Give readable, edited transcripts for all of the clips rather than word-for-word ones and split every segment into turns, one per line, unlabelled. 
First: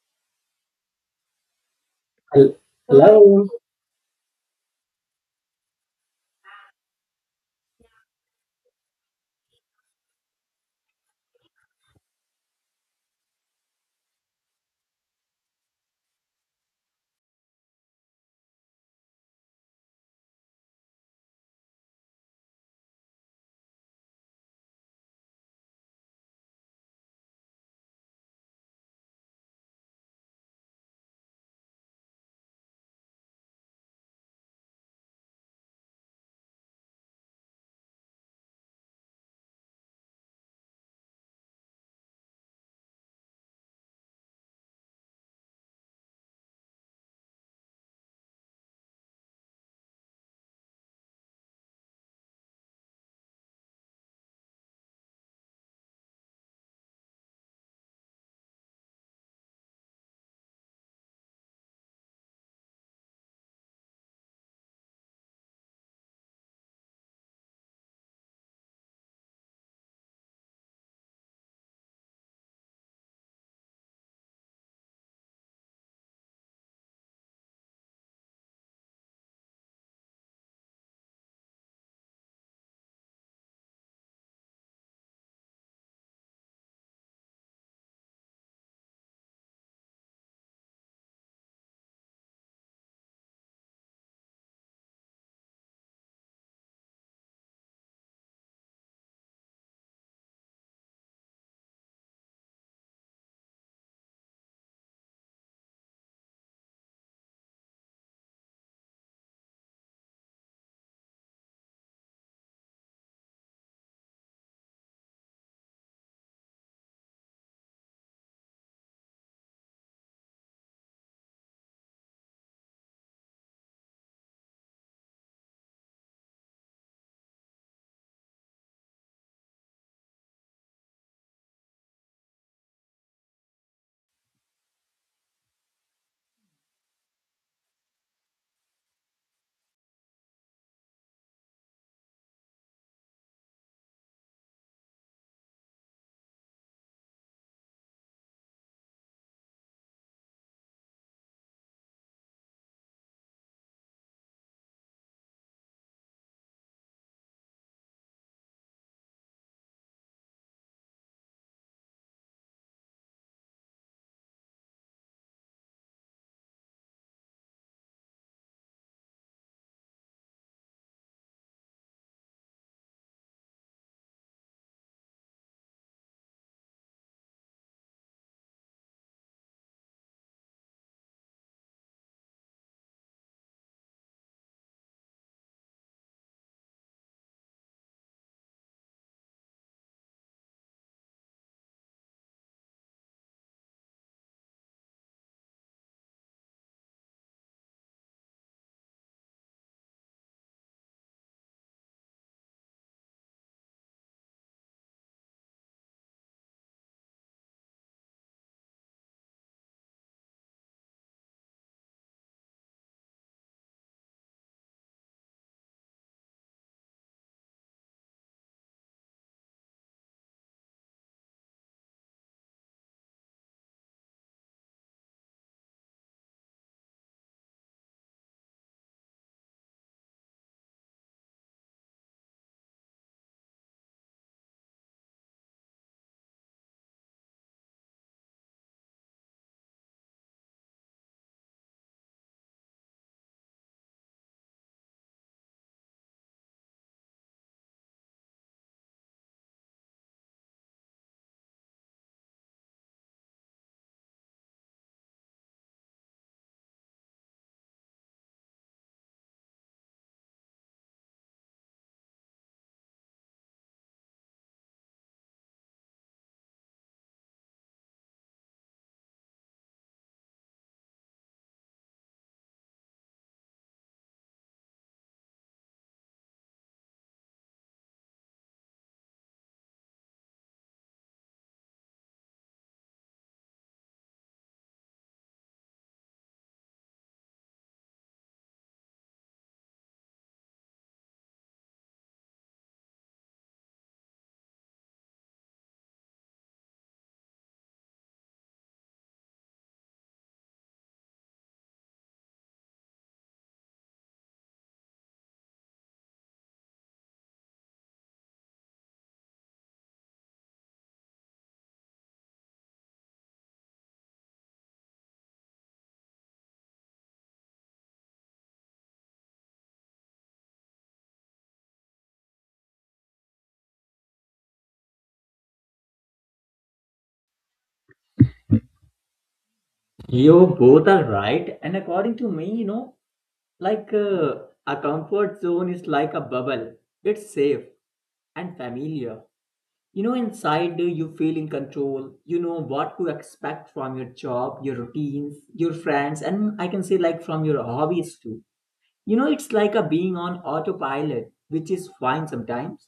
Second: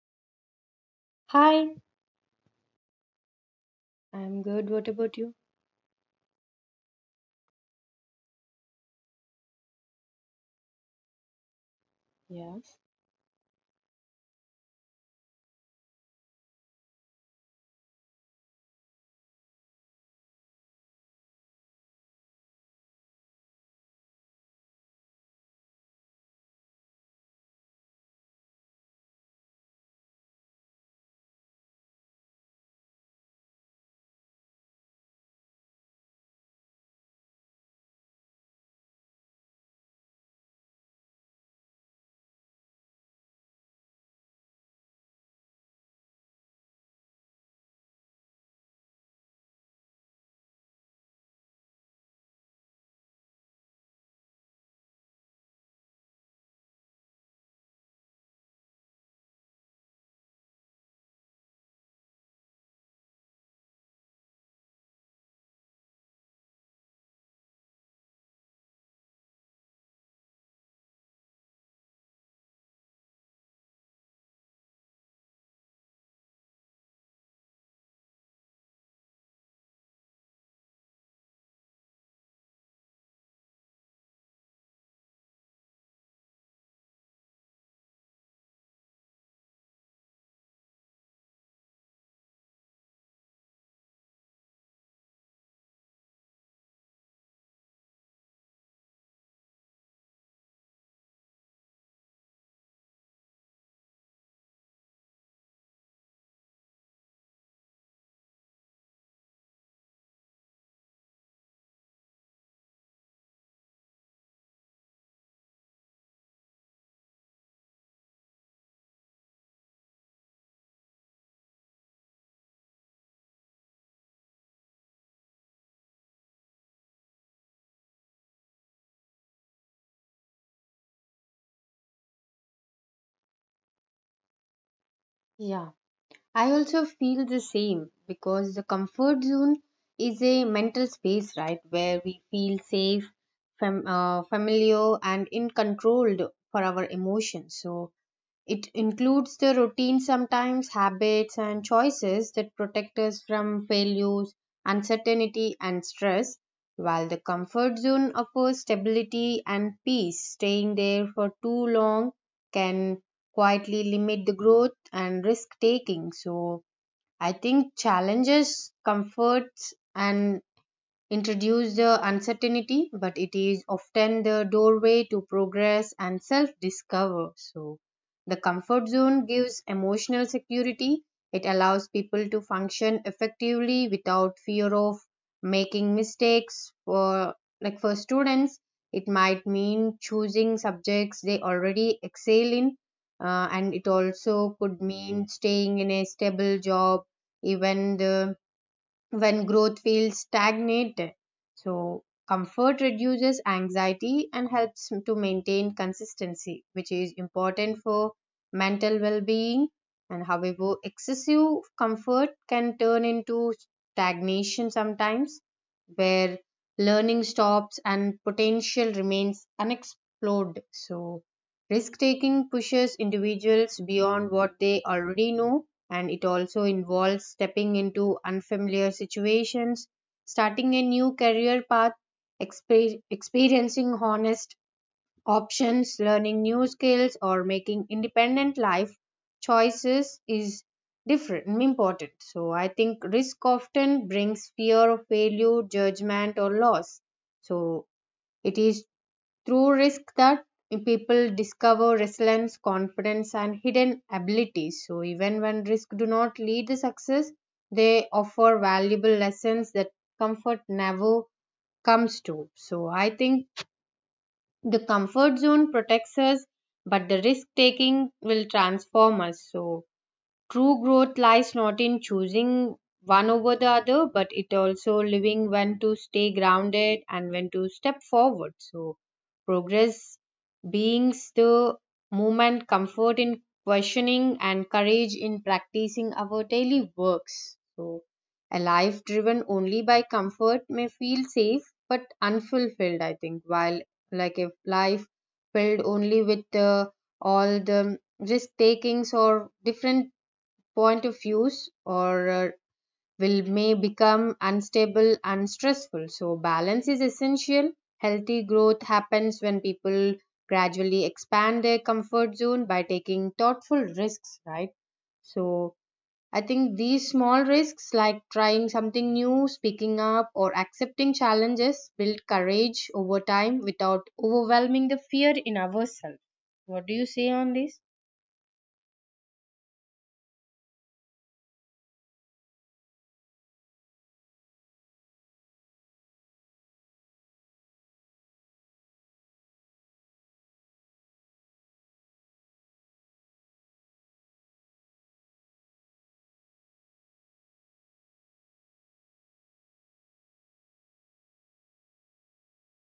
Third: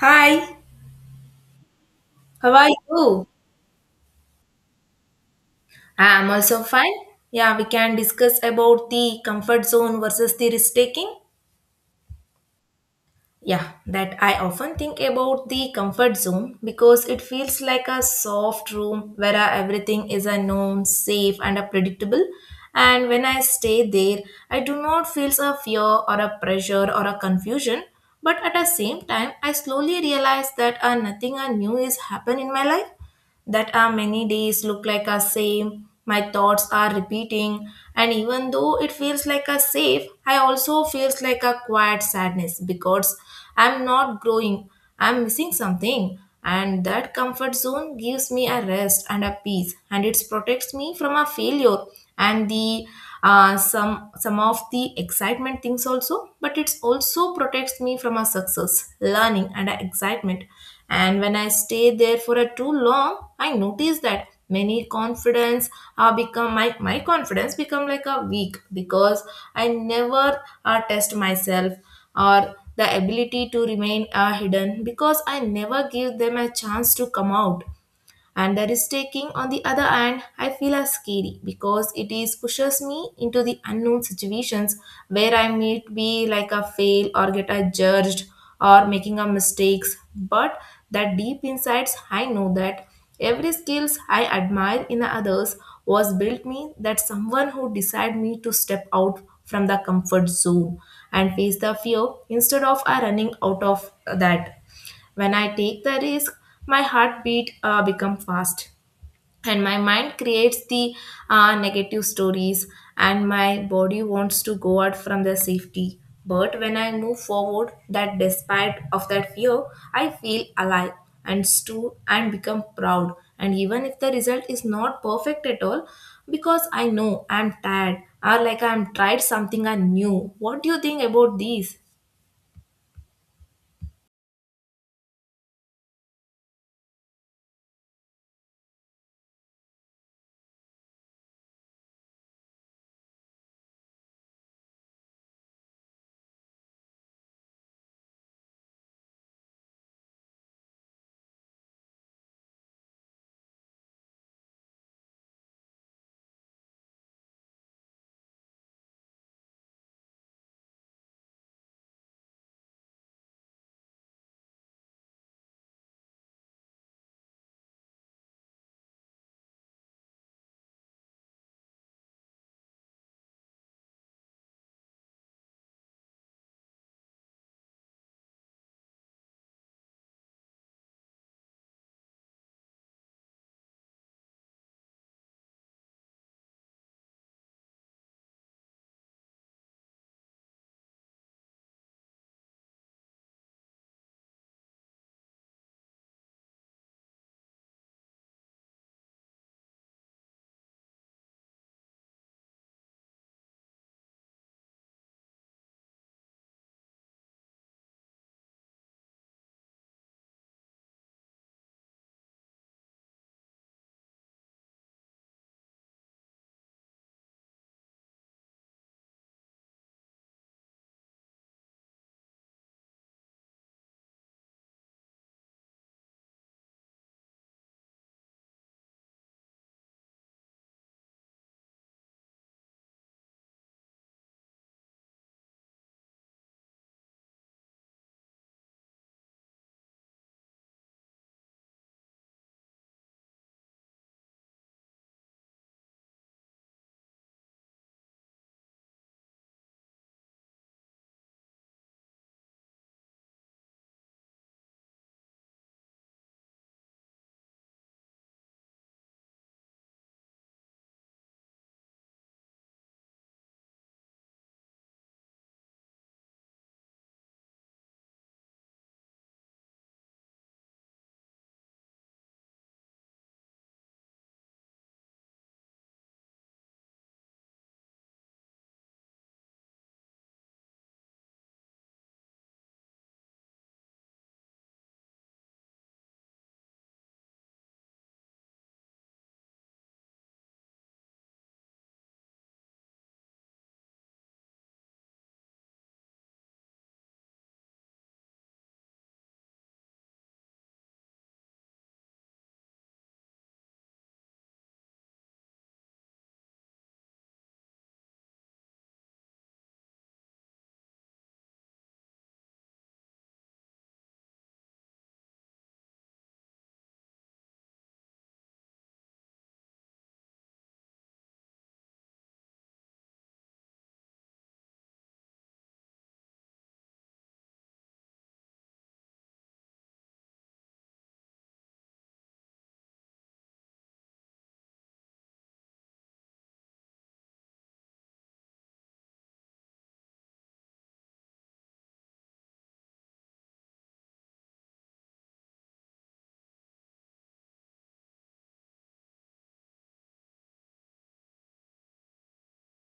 Hi,
Hi,
how
Hel-
are you?
Hello.
I'm good. What about you?
I'm also fine. Yeah, we can discuss about the comfort zone versus the risk taking.
Yes.
Yeah, that I often think about the comfort zone because it feels like a soft room where everything is a known, safe, and a predictable. And when I stay there, I do not feel a fear or a pressure or a confusion. But at the same time, I slowly realize that nothing new is happen in my life, that our many days look like are same, my thoughts are repeating, and even though it feels like a safe, I also feels like a quiet sadness because I'm not growing, I'm missing something, and that comfort zone gives me a rest and a peace, and it protects me from a failure and the some of the excitement things also, but it also protects me from a success learning and a excitement. And when I stay there for a too long, I notice that many confidence are become my confidence become like a weak because I never test myself or the ability to remain hidden because I never give them a chance to come out. And the risk taking on the other hand I feel are scary because it is pushes me into the unknown situations where I may be like a fail or get a judged or making a mistakes, but that deep insights I know that every skills I admire in others was built me, that someone who decide me to step out from the comfort zone and face the fear instead of running out of that. When I take the risk, my heartbeat become fast and my mind creates the negative stories, and my body wants to go out from the safety. But when I move forward, that despite of that fear, I feel alive and stood and become proud. And even if the result is not perfect at all, because I know I'm tired or like I'm tried something I knew. What do you think about these?
Yeah, I also feel the same because the comfort zone is a mental space, right, where we feel safe, familiar, and in control for our emotions. So, it includes the routine sometimes, habits, and choices that protect us from failures, uncertainty, and stress, while the comfort zone offers stability and peace. Staying there for too long can quietly limit the growth and risk taking. So, I think challenges, comforts, and introduce the uncertainty, but it is often the doorway to progress and self discover. So, the comfort zone gives emotional security. It allows people to function effectively without fear of making mistakes. For like for students, it might mean choosing subjects they already excel in, and it also could mean staying in a stable job, even the when growth feels stagnated. So, comfort reduces anxiety and helps to maintain consistency, which is important for mental well being. And however, excessive comfort can turn into stagnation sometimes, where learning stops and potential remains unexplored. So, risk taking pushes individuals beyond what they already know, and it also involves stepping into unfamiliar situations, starting a new career path, experiencing honest options, learning new skills, or making independent life choices is different, important. So I think risk often brings fear of failure, judgment, or loss, so it is through risk that people discover resilience, confidence, and hidden abilities. So even when risk do not lead to success, they offer valuable lessons that comfort never comes to. So I think the comfort zone protects us, but the risk taking will transform us. So true growth lies not in choosing one over the other, but it also living when to stay grounded and when to step forward. So, progress beings the movement, comfort in questioning, and courage in practicing our daily works. So, a life driven only by comfort may feel safe but unfulfilled, I think, while like if life filled only with all the risk takings or different point of use or will may become unstable and stressful. So balance is essential. Healthy growth happens when people gradually expand their comfort zone by taking thoughtful risks, right? So I think these small risks like trying something new, speaking up, or accepting challenges build courage over time without overwhelming the fear in ourselves. What do you say on this?
Yo. Right, and according to no, like a comfort zone is like a bubble. It's safe and familiar. You know, inside you feel in control. You know what to expect from your job, your routines, your friends, and I can say like this too. You know, on all it, which is fine sometimes.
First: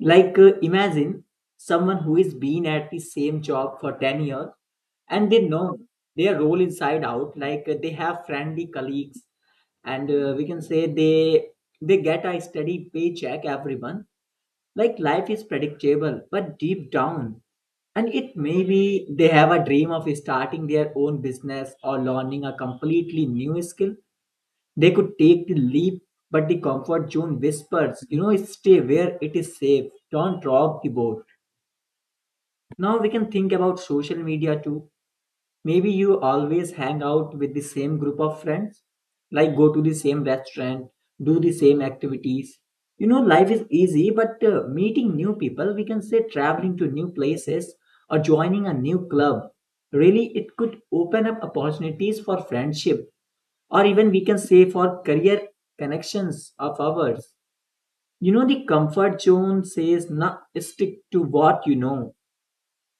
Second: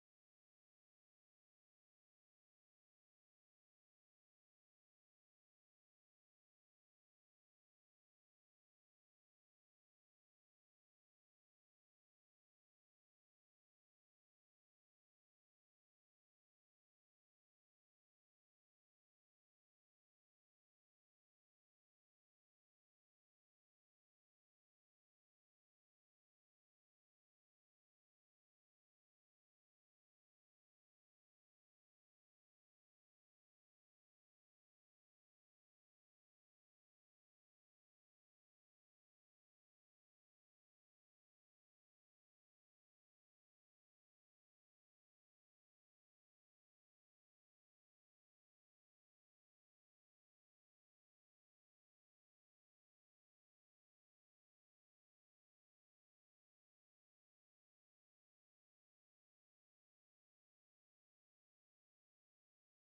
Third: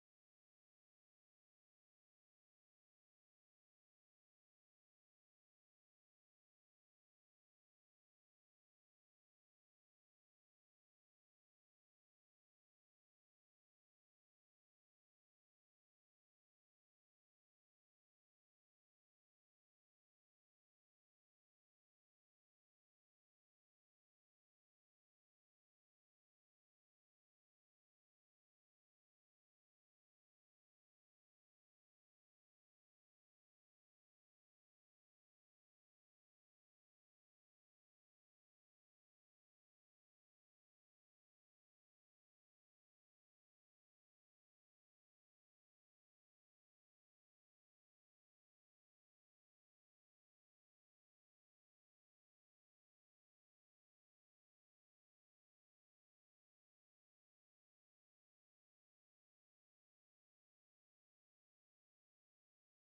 Like, imagine someone who is been at the same job for 10 years and they know their role inside out. Like, they have friendly colleagues, and we can say they get a steady paycheck every month. Like, life is predictable, but deep down, and it may be they have a dream of starting their own business or learning a completely new skill they could take the leap, but the comfort zone whispers, you know, stay where it is safe. Don't rock the boat. Now we can think about social media too. Maybe you always hang out with the same group of friends, like go to the same restaurant, do the same activities. You know, life is easy, but meeting new people, we can say traveling to new places or joining a new club, really, it could open up opportunities for friendship or even we can say for career connections of ours. You know, the comfort zone says not stick to what you know.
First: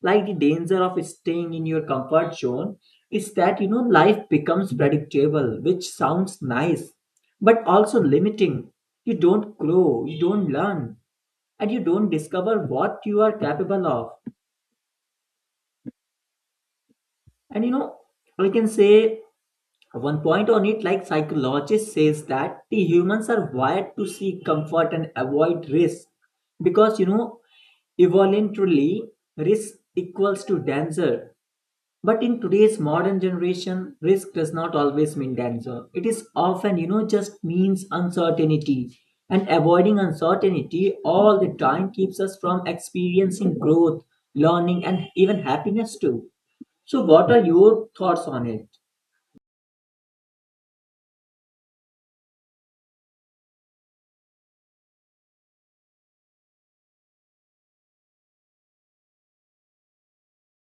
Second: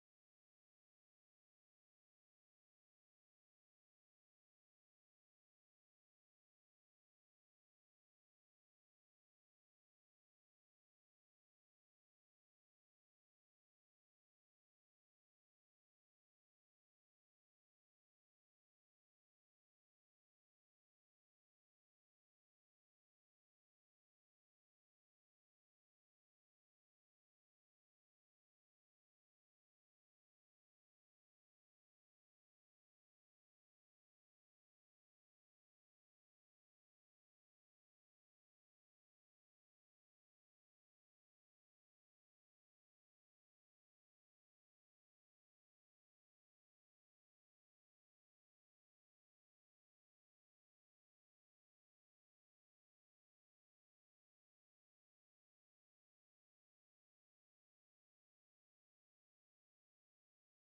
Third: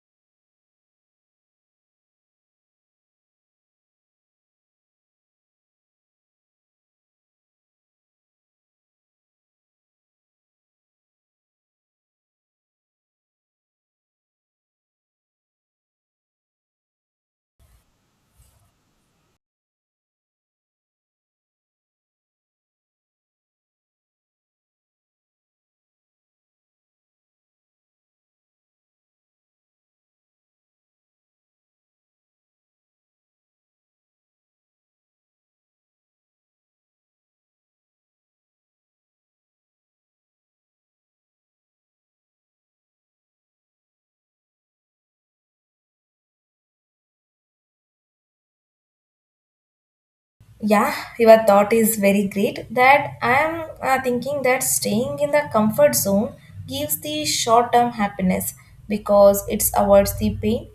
Like the danger of staying in your comfort zone is that you know life becomes predictable, which sounds nice, but also limiting. You don't grow, you don't learn, and you don't discover what you are capable of. And you know, I can say one point on it, like psychologist says that the humans are wired to seek comfort and avoid risk because you know evolutionarily risk equals to danger. But in today's modern generation, risk does not always mean danger. It is often you know just means uncertainty, and avoiding uncertainty all the time keeps us from experiencing growth, learning, and even happiness too. So, what are your thoughts on it?
Yeah, your thought is very great. That I am thinking that staying in the comfort zone gives the short term happiness because it avoids the pain,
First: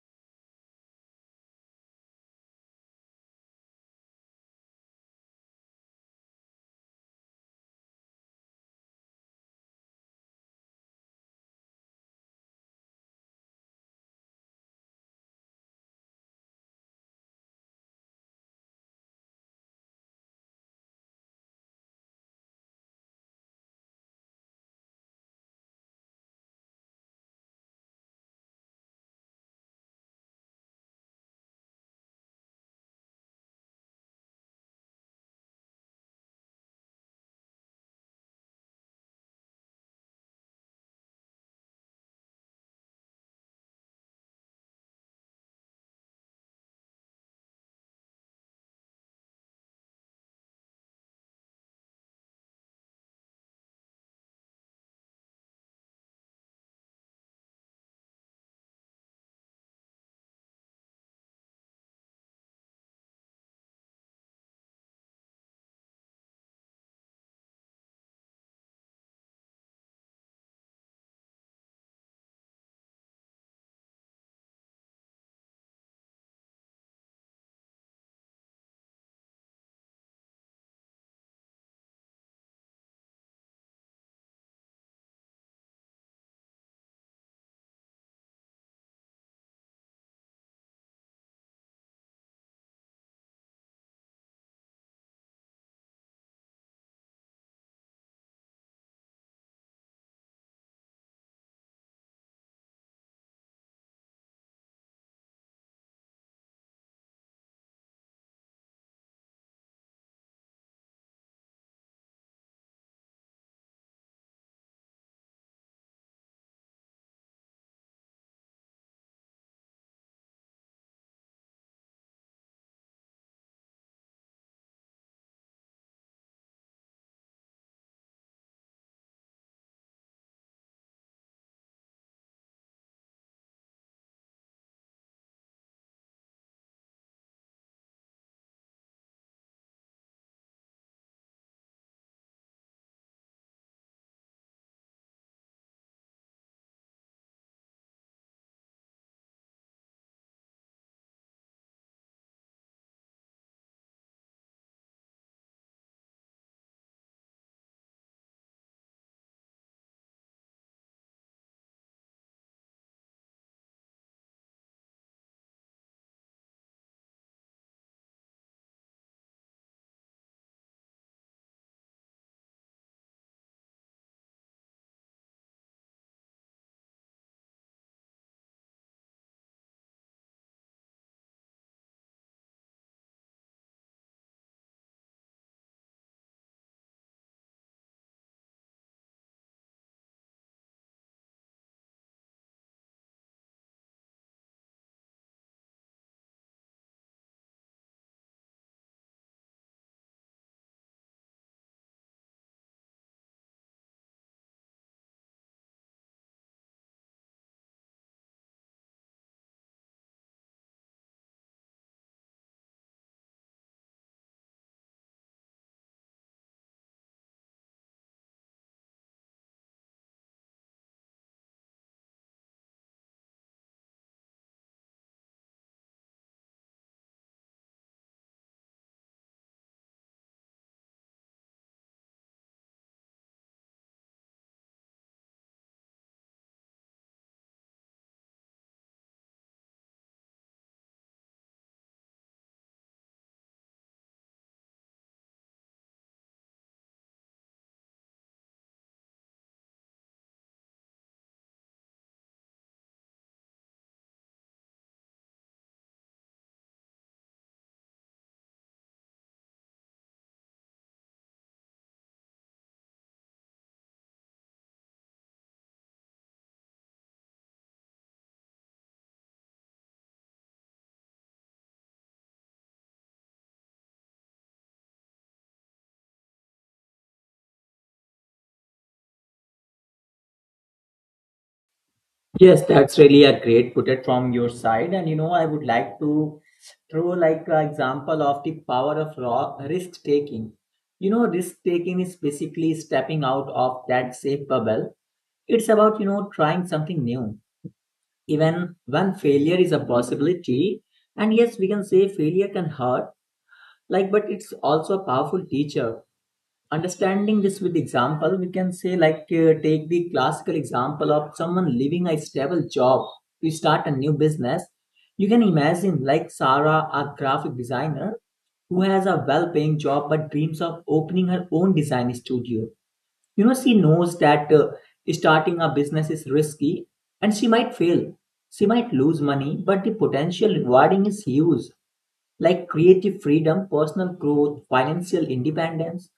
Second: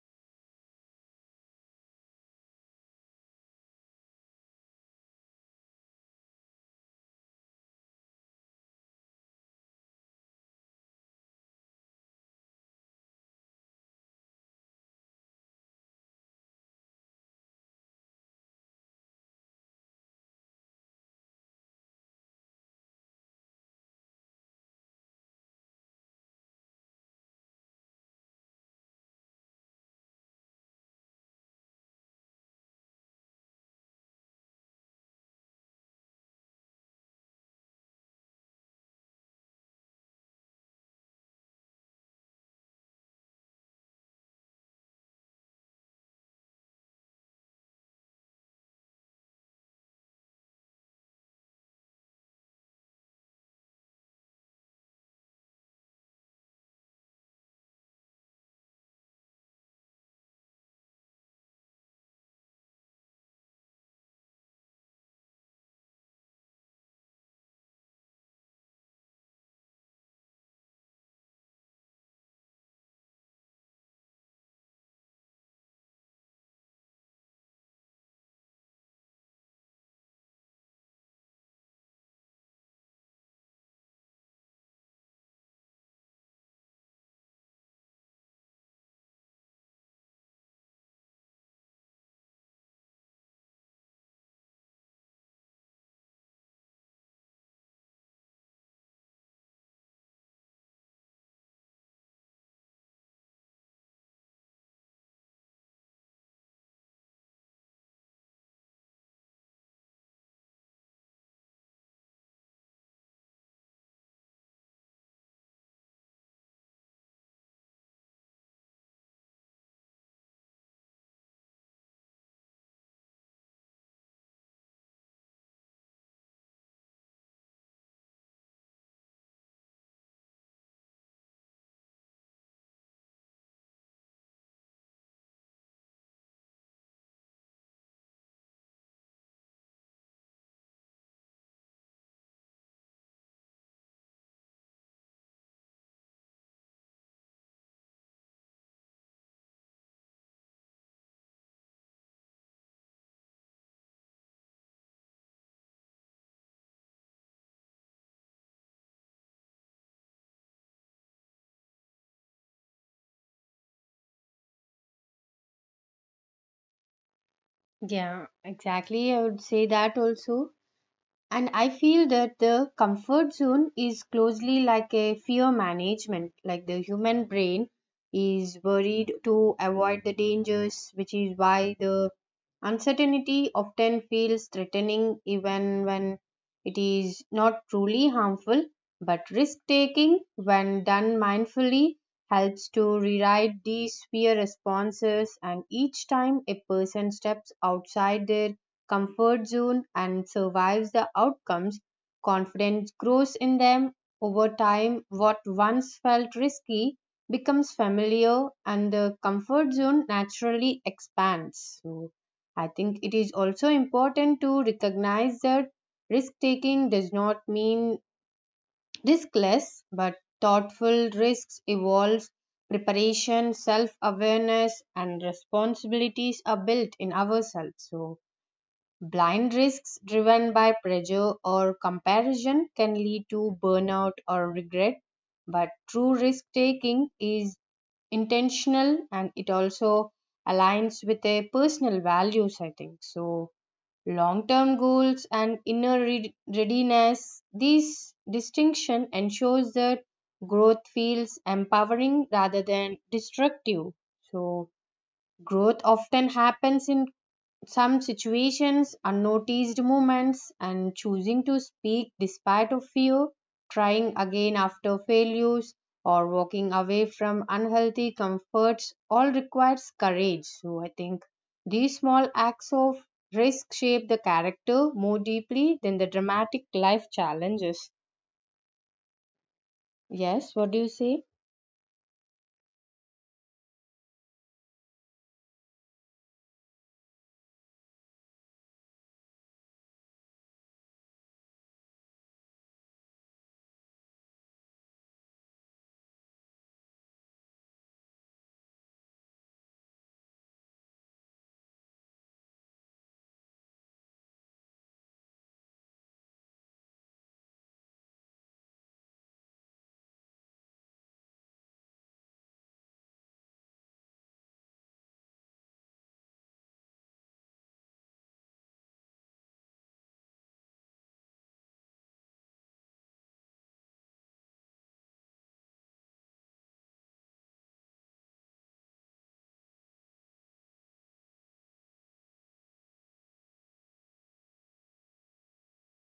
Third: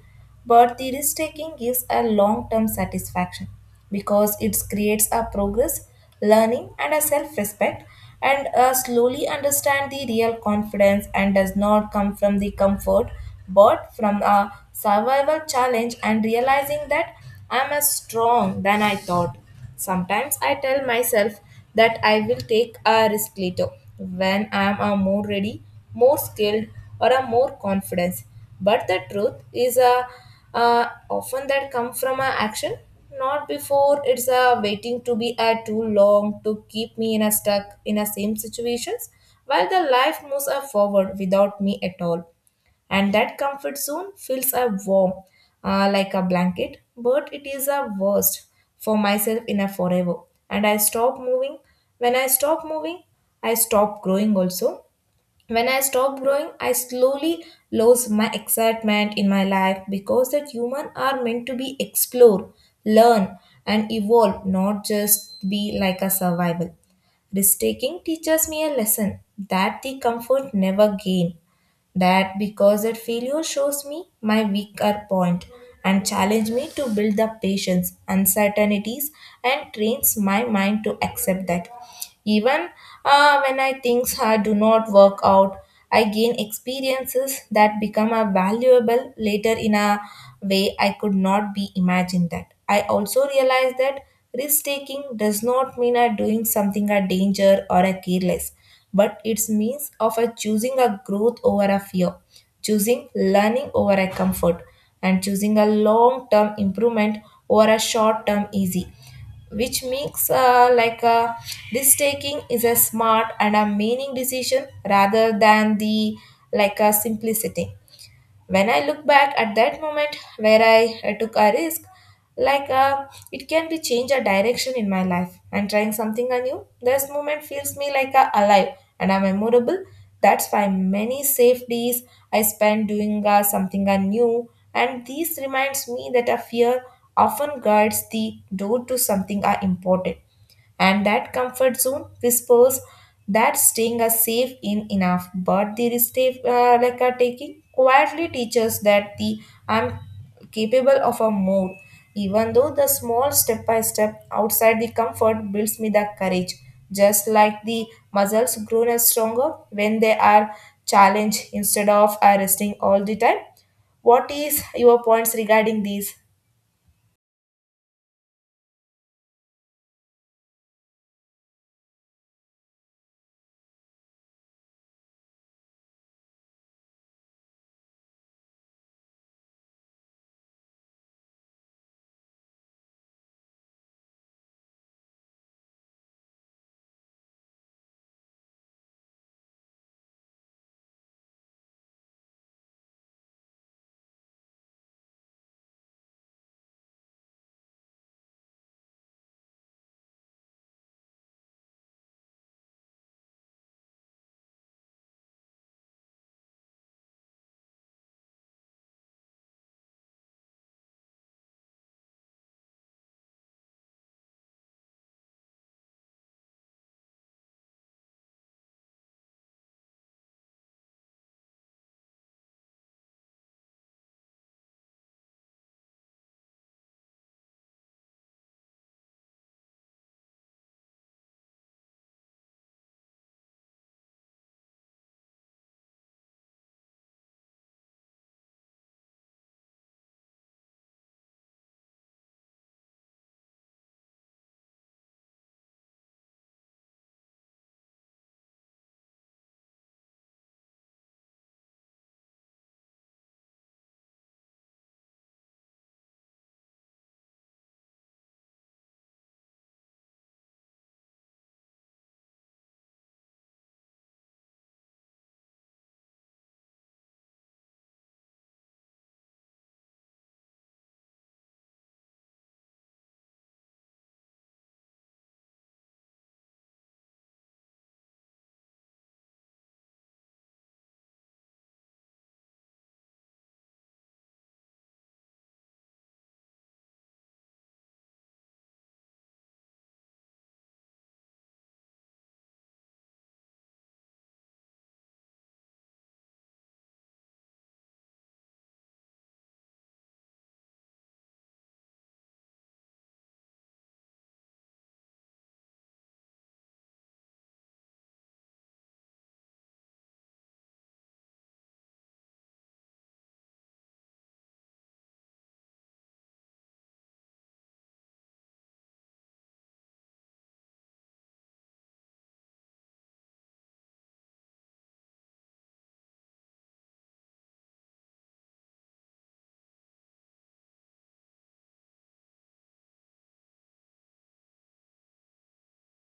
but the risk taking gives a long term satisfaction because it creates a progress, learning, and a self respect, and slowly understand the real confidence and does not come from the comfort, but from a survival challenge, and realizing that I am as strong than I thought. Sometimes I tell myself that I will take a risk later when I am a more ready, more skilled, or a more confident. But the truth is a often that come from a action, not before. It's a waiting to be a too long to keep me in a stuck in a same situations while the life moves a forward without me at all, and that comfort zone feels a warm, like a blanket, but it is a worst for myself in a forever. And I stop moving. When I stop moving, I stop growing also. When I stop growing, I slowly lose my excitement in my life because that human are meant to be explore, learn, and evolve, not just be like a survival. Risk taking teaches me a lesson that the comfort never gain, that because that failure shows me my weaker point and challenge me to build the patience uncertainties and trains my mind to accept that, even when I things do not work out, I gain experiences that become a valuable later in a way I could not be imagined. That I also realize that risk taking does not mean I doing something a danger or a careless, but it's means of a choosing a growth over a fear, choosing learning over a comfort, and choosing a long-term improvement over a short-term easy. Which makes like a risk taking is a smart and a meaning decision rather than the like a simplicity. When I look back at that moment where I took a risk, like uh, it can be change a direction in my life. I'm trying something new. This moment feels me like a alive and I'm memorable. That's why many safe days I spend doing something new. And this reminds me that a fear often guards the door to something important. And that comfort zone whispers that staying us safe in enough, but the risk like are taking quietly teaches that the I'm capable of a more. Even though the small step by step outside the comfort builds me the courage, just like the muscles grown as stronger when they are challenged instead of resting all the time. What is your points regarding these?
Yeah, exactly, I would say that also. And I feel that the comfort zone is closely like a fear management, like the human brain is worried to avoid the dangers, which is why the uncertainty often feels threatening even when it is not truly harmful. But risk taking, when done mindfully, helps to rewrite these fear responses, and each time a person steps outside their comfort zone and survives the outcomes, confidence grows in them. Over time, what once felt risky becomes familiar and the comfort zone naturally expands. So, I think it is also important to recognize that risk taking does not mean riskless, but thoughtful risks evolves preparation, self awareness, and responsibilities are built in ourselves. So blind risks driven by pressure or comparison can lead to burnout or regret, but true risk taking is intentional and it also aligns with their personal values, I think. So, long term goals and inner readiness, this distinction ensures that growth feels empowering rather than destructive. So, growth often happens in some situations, unnoticed moments, and choosing to speak despite of fear, trying again after failures, or walking away from unhealthy comforts all requires courage. So I think these small acts of risk shape the character more deeply than the dramatic life challenges. Yes, what do you say?
Yes, that's really a great put it from your side. And you know, I would like to throw like an example of the power of raw risk taking. You know, risk taking is basically stepping out of that safe bubble. It's about, you know, trying something new. Even when failure is a possibility, and yes, we can say failure can hurt, like, but it's also a powerful teacher understanding this with example we can say like take the classical example of someone leaving a stable job to start a new business you can imagine like Sarah, a graphic designer who has a well-paying job but dreams of opening her own design studio. You know, she knows that starting a business is risky and she might fail, she might lose money, but the potential rewarding is huge, like creative freedom, personal growth, financial independence.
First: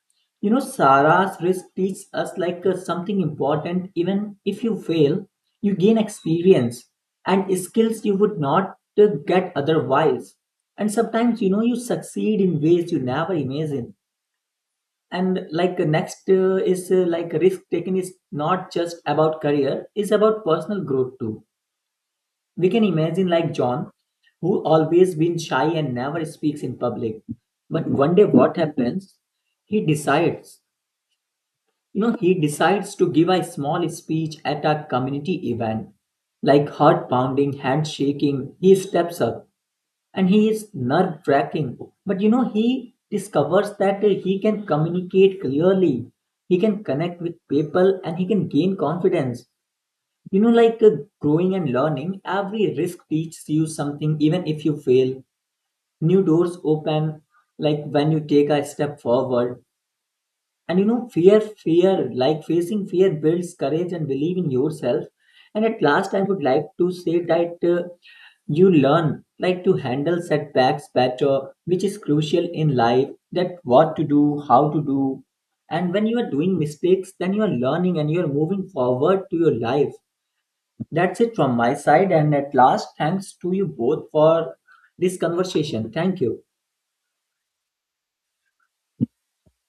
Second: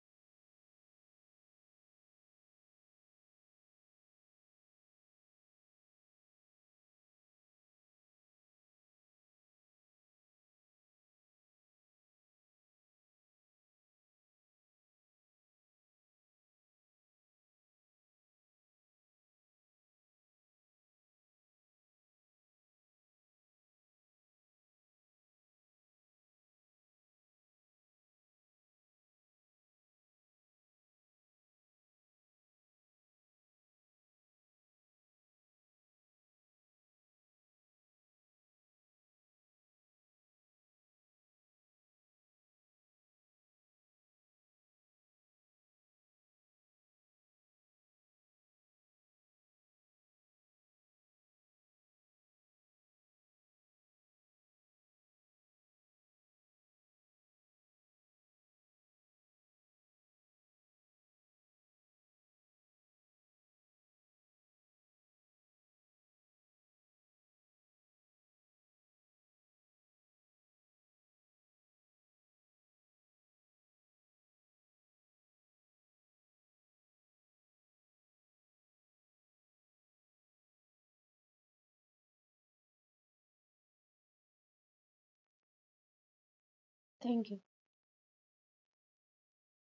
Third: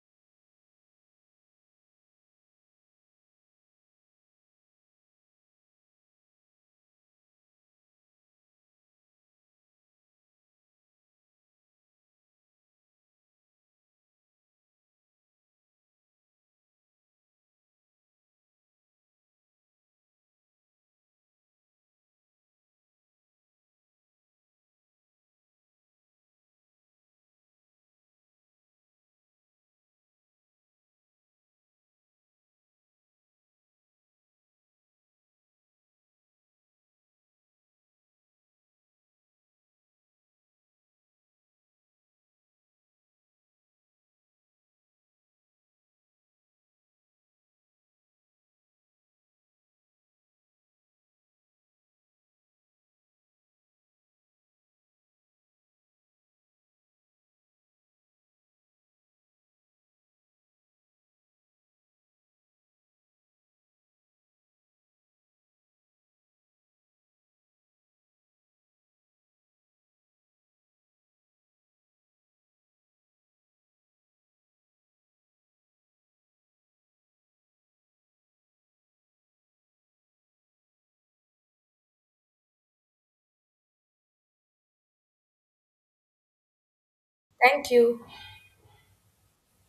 You know, Sarah's risk teaches us like something important. Even if you fail, you gain experience and skills you would not get otherwise. And sometimes, you know, you succeed in ways you never imagine. And like next is like risk taking is not just about career, it's about personal growth too. We can imagine like John, who always been shy and never speaks in public. But one day what happens? He decides, you know, he decides to give a small speech at a community event. Like heart pounding, hand shaking, he steps up and he is nerve tracking. But you know, he discovers that he can communicate clearly, he can connect with people, and he can gain confidence. You know, like growing and learning, every risk teaches you something. Even if you fail, new doors open, like when you take a step forward. And you know, fear like facing fear builds courage and believe in yourself. And at last I would like to say that you learn like to handle setbacks better, which is crucial in life, that what to do, how to do, and when you are doing mistakes then you are learning and you are moving forward to your life. That's it from my side. And at last, thanks to you both for this conversation. Thank you.
Thank you.
Thank you.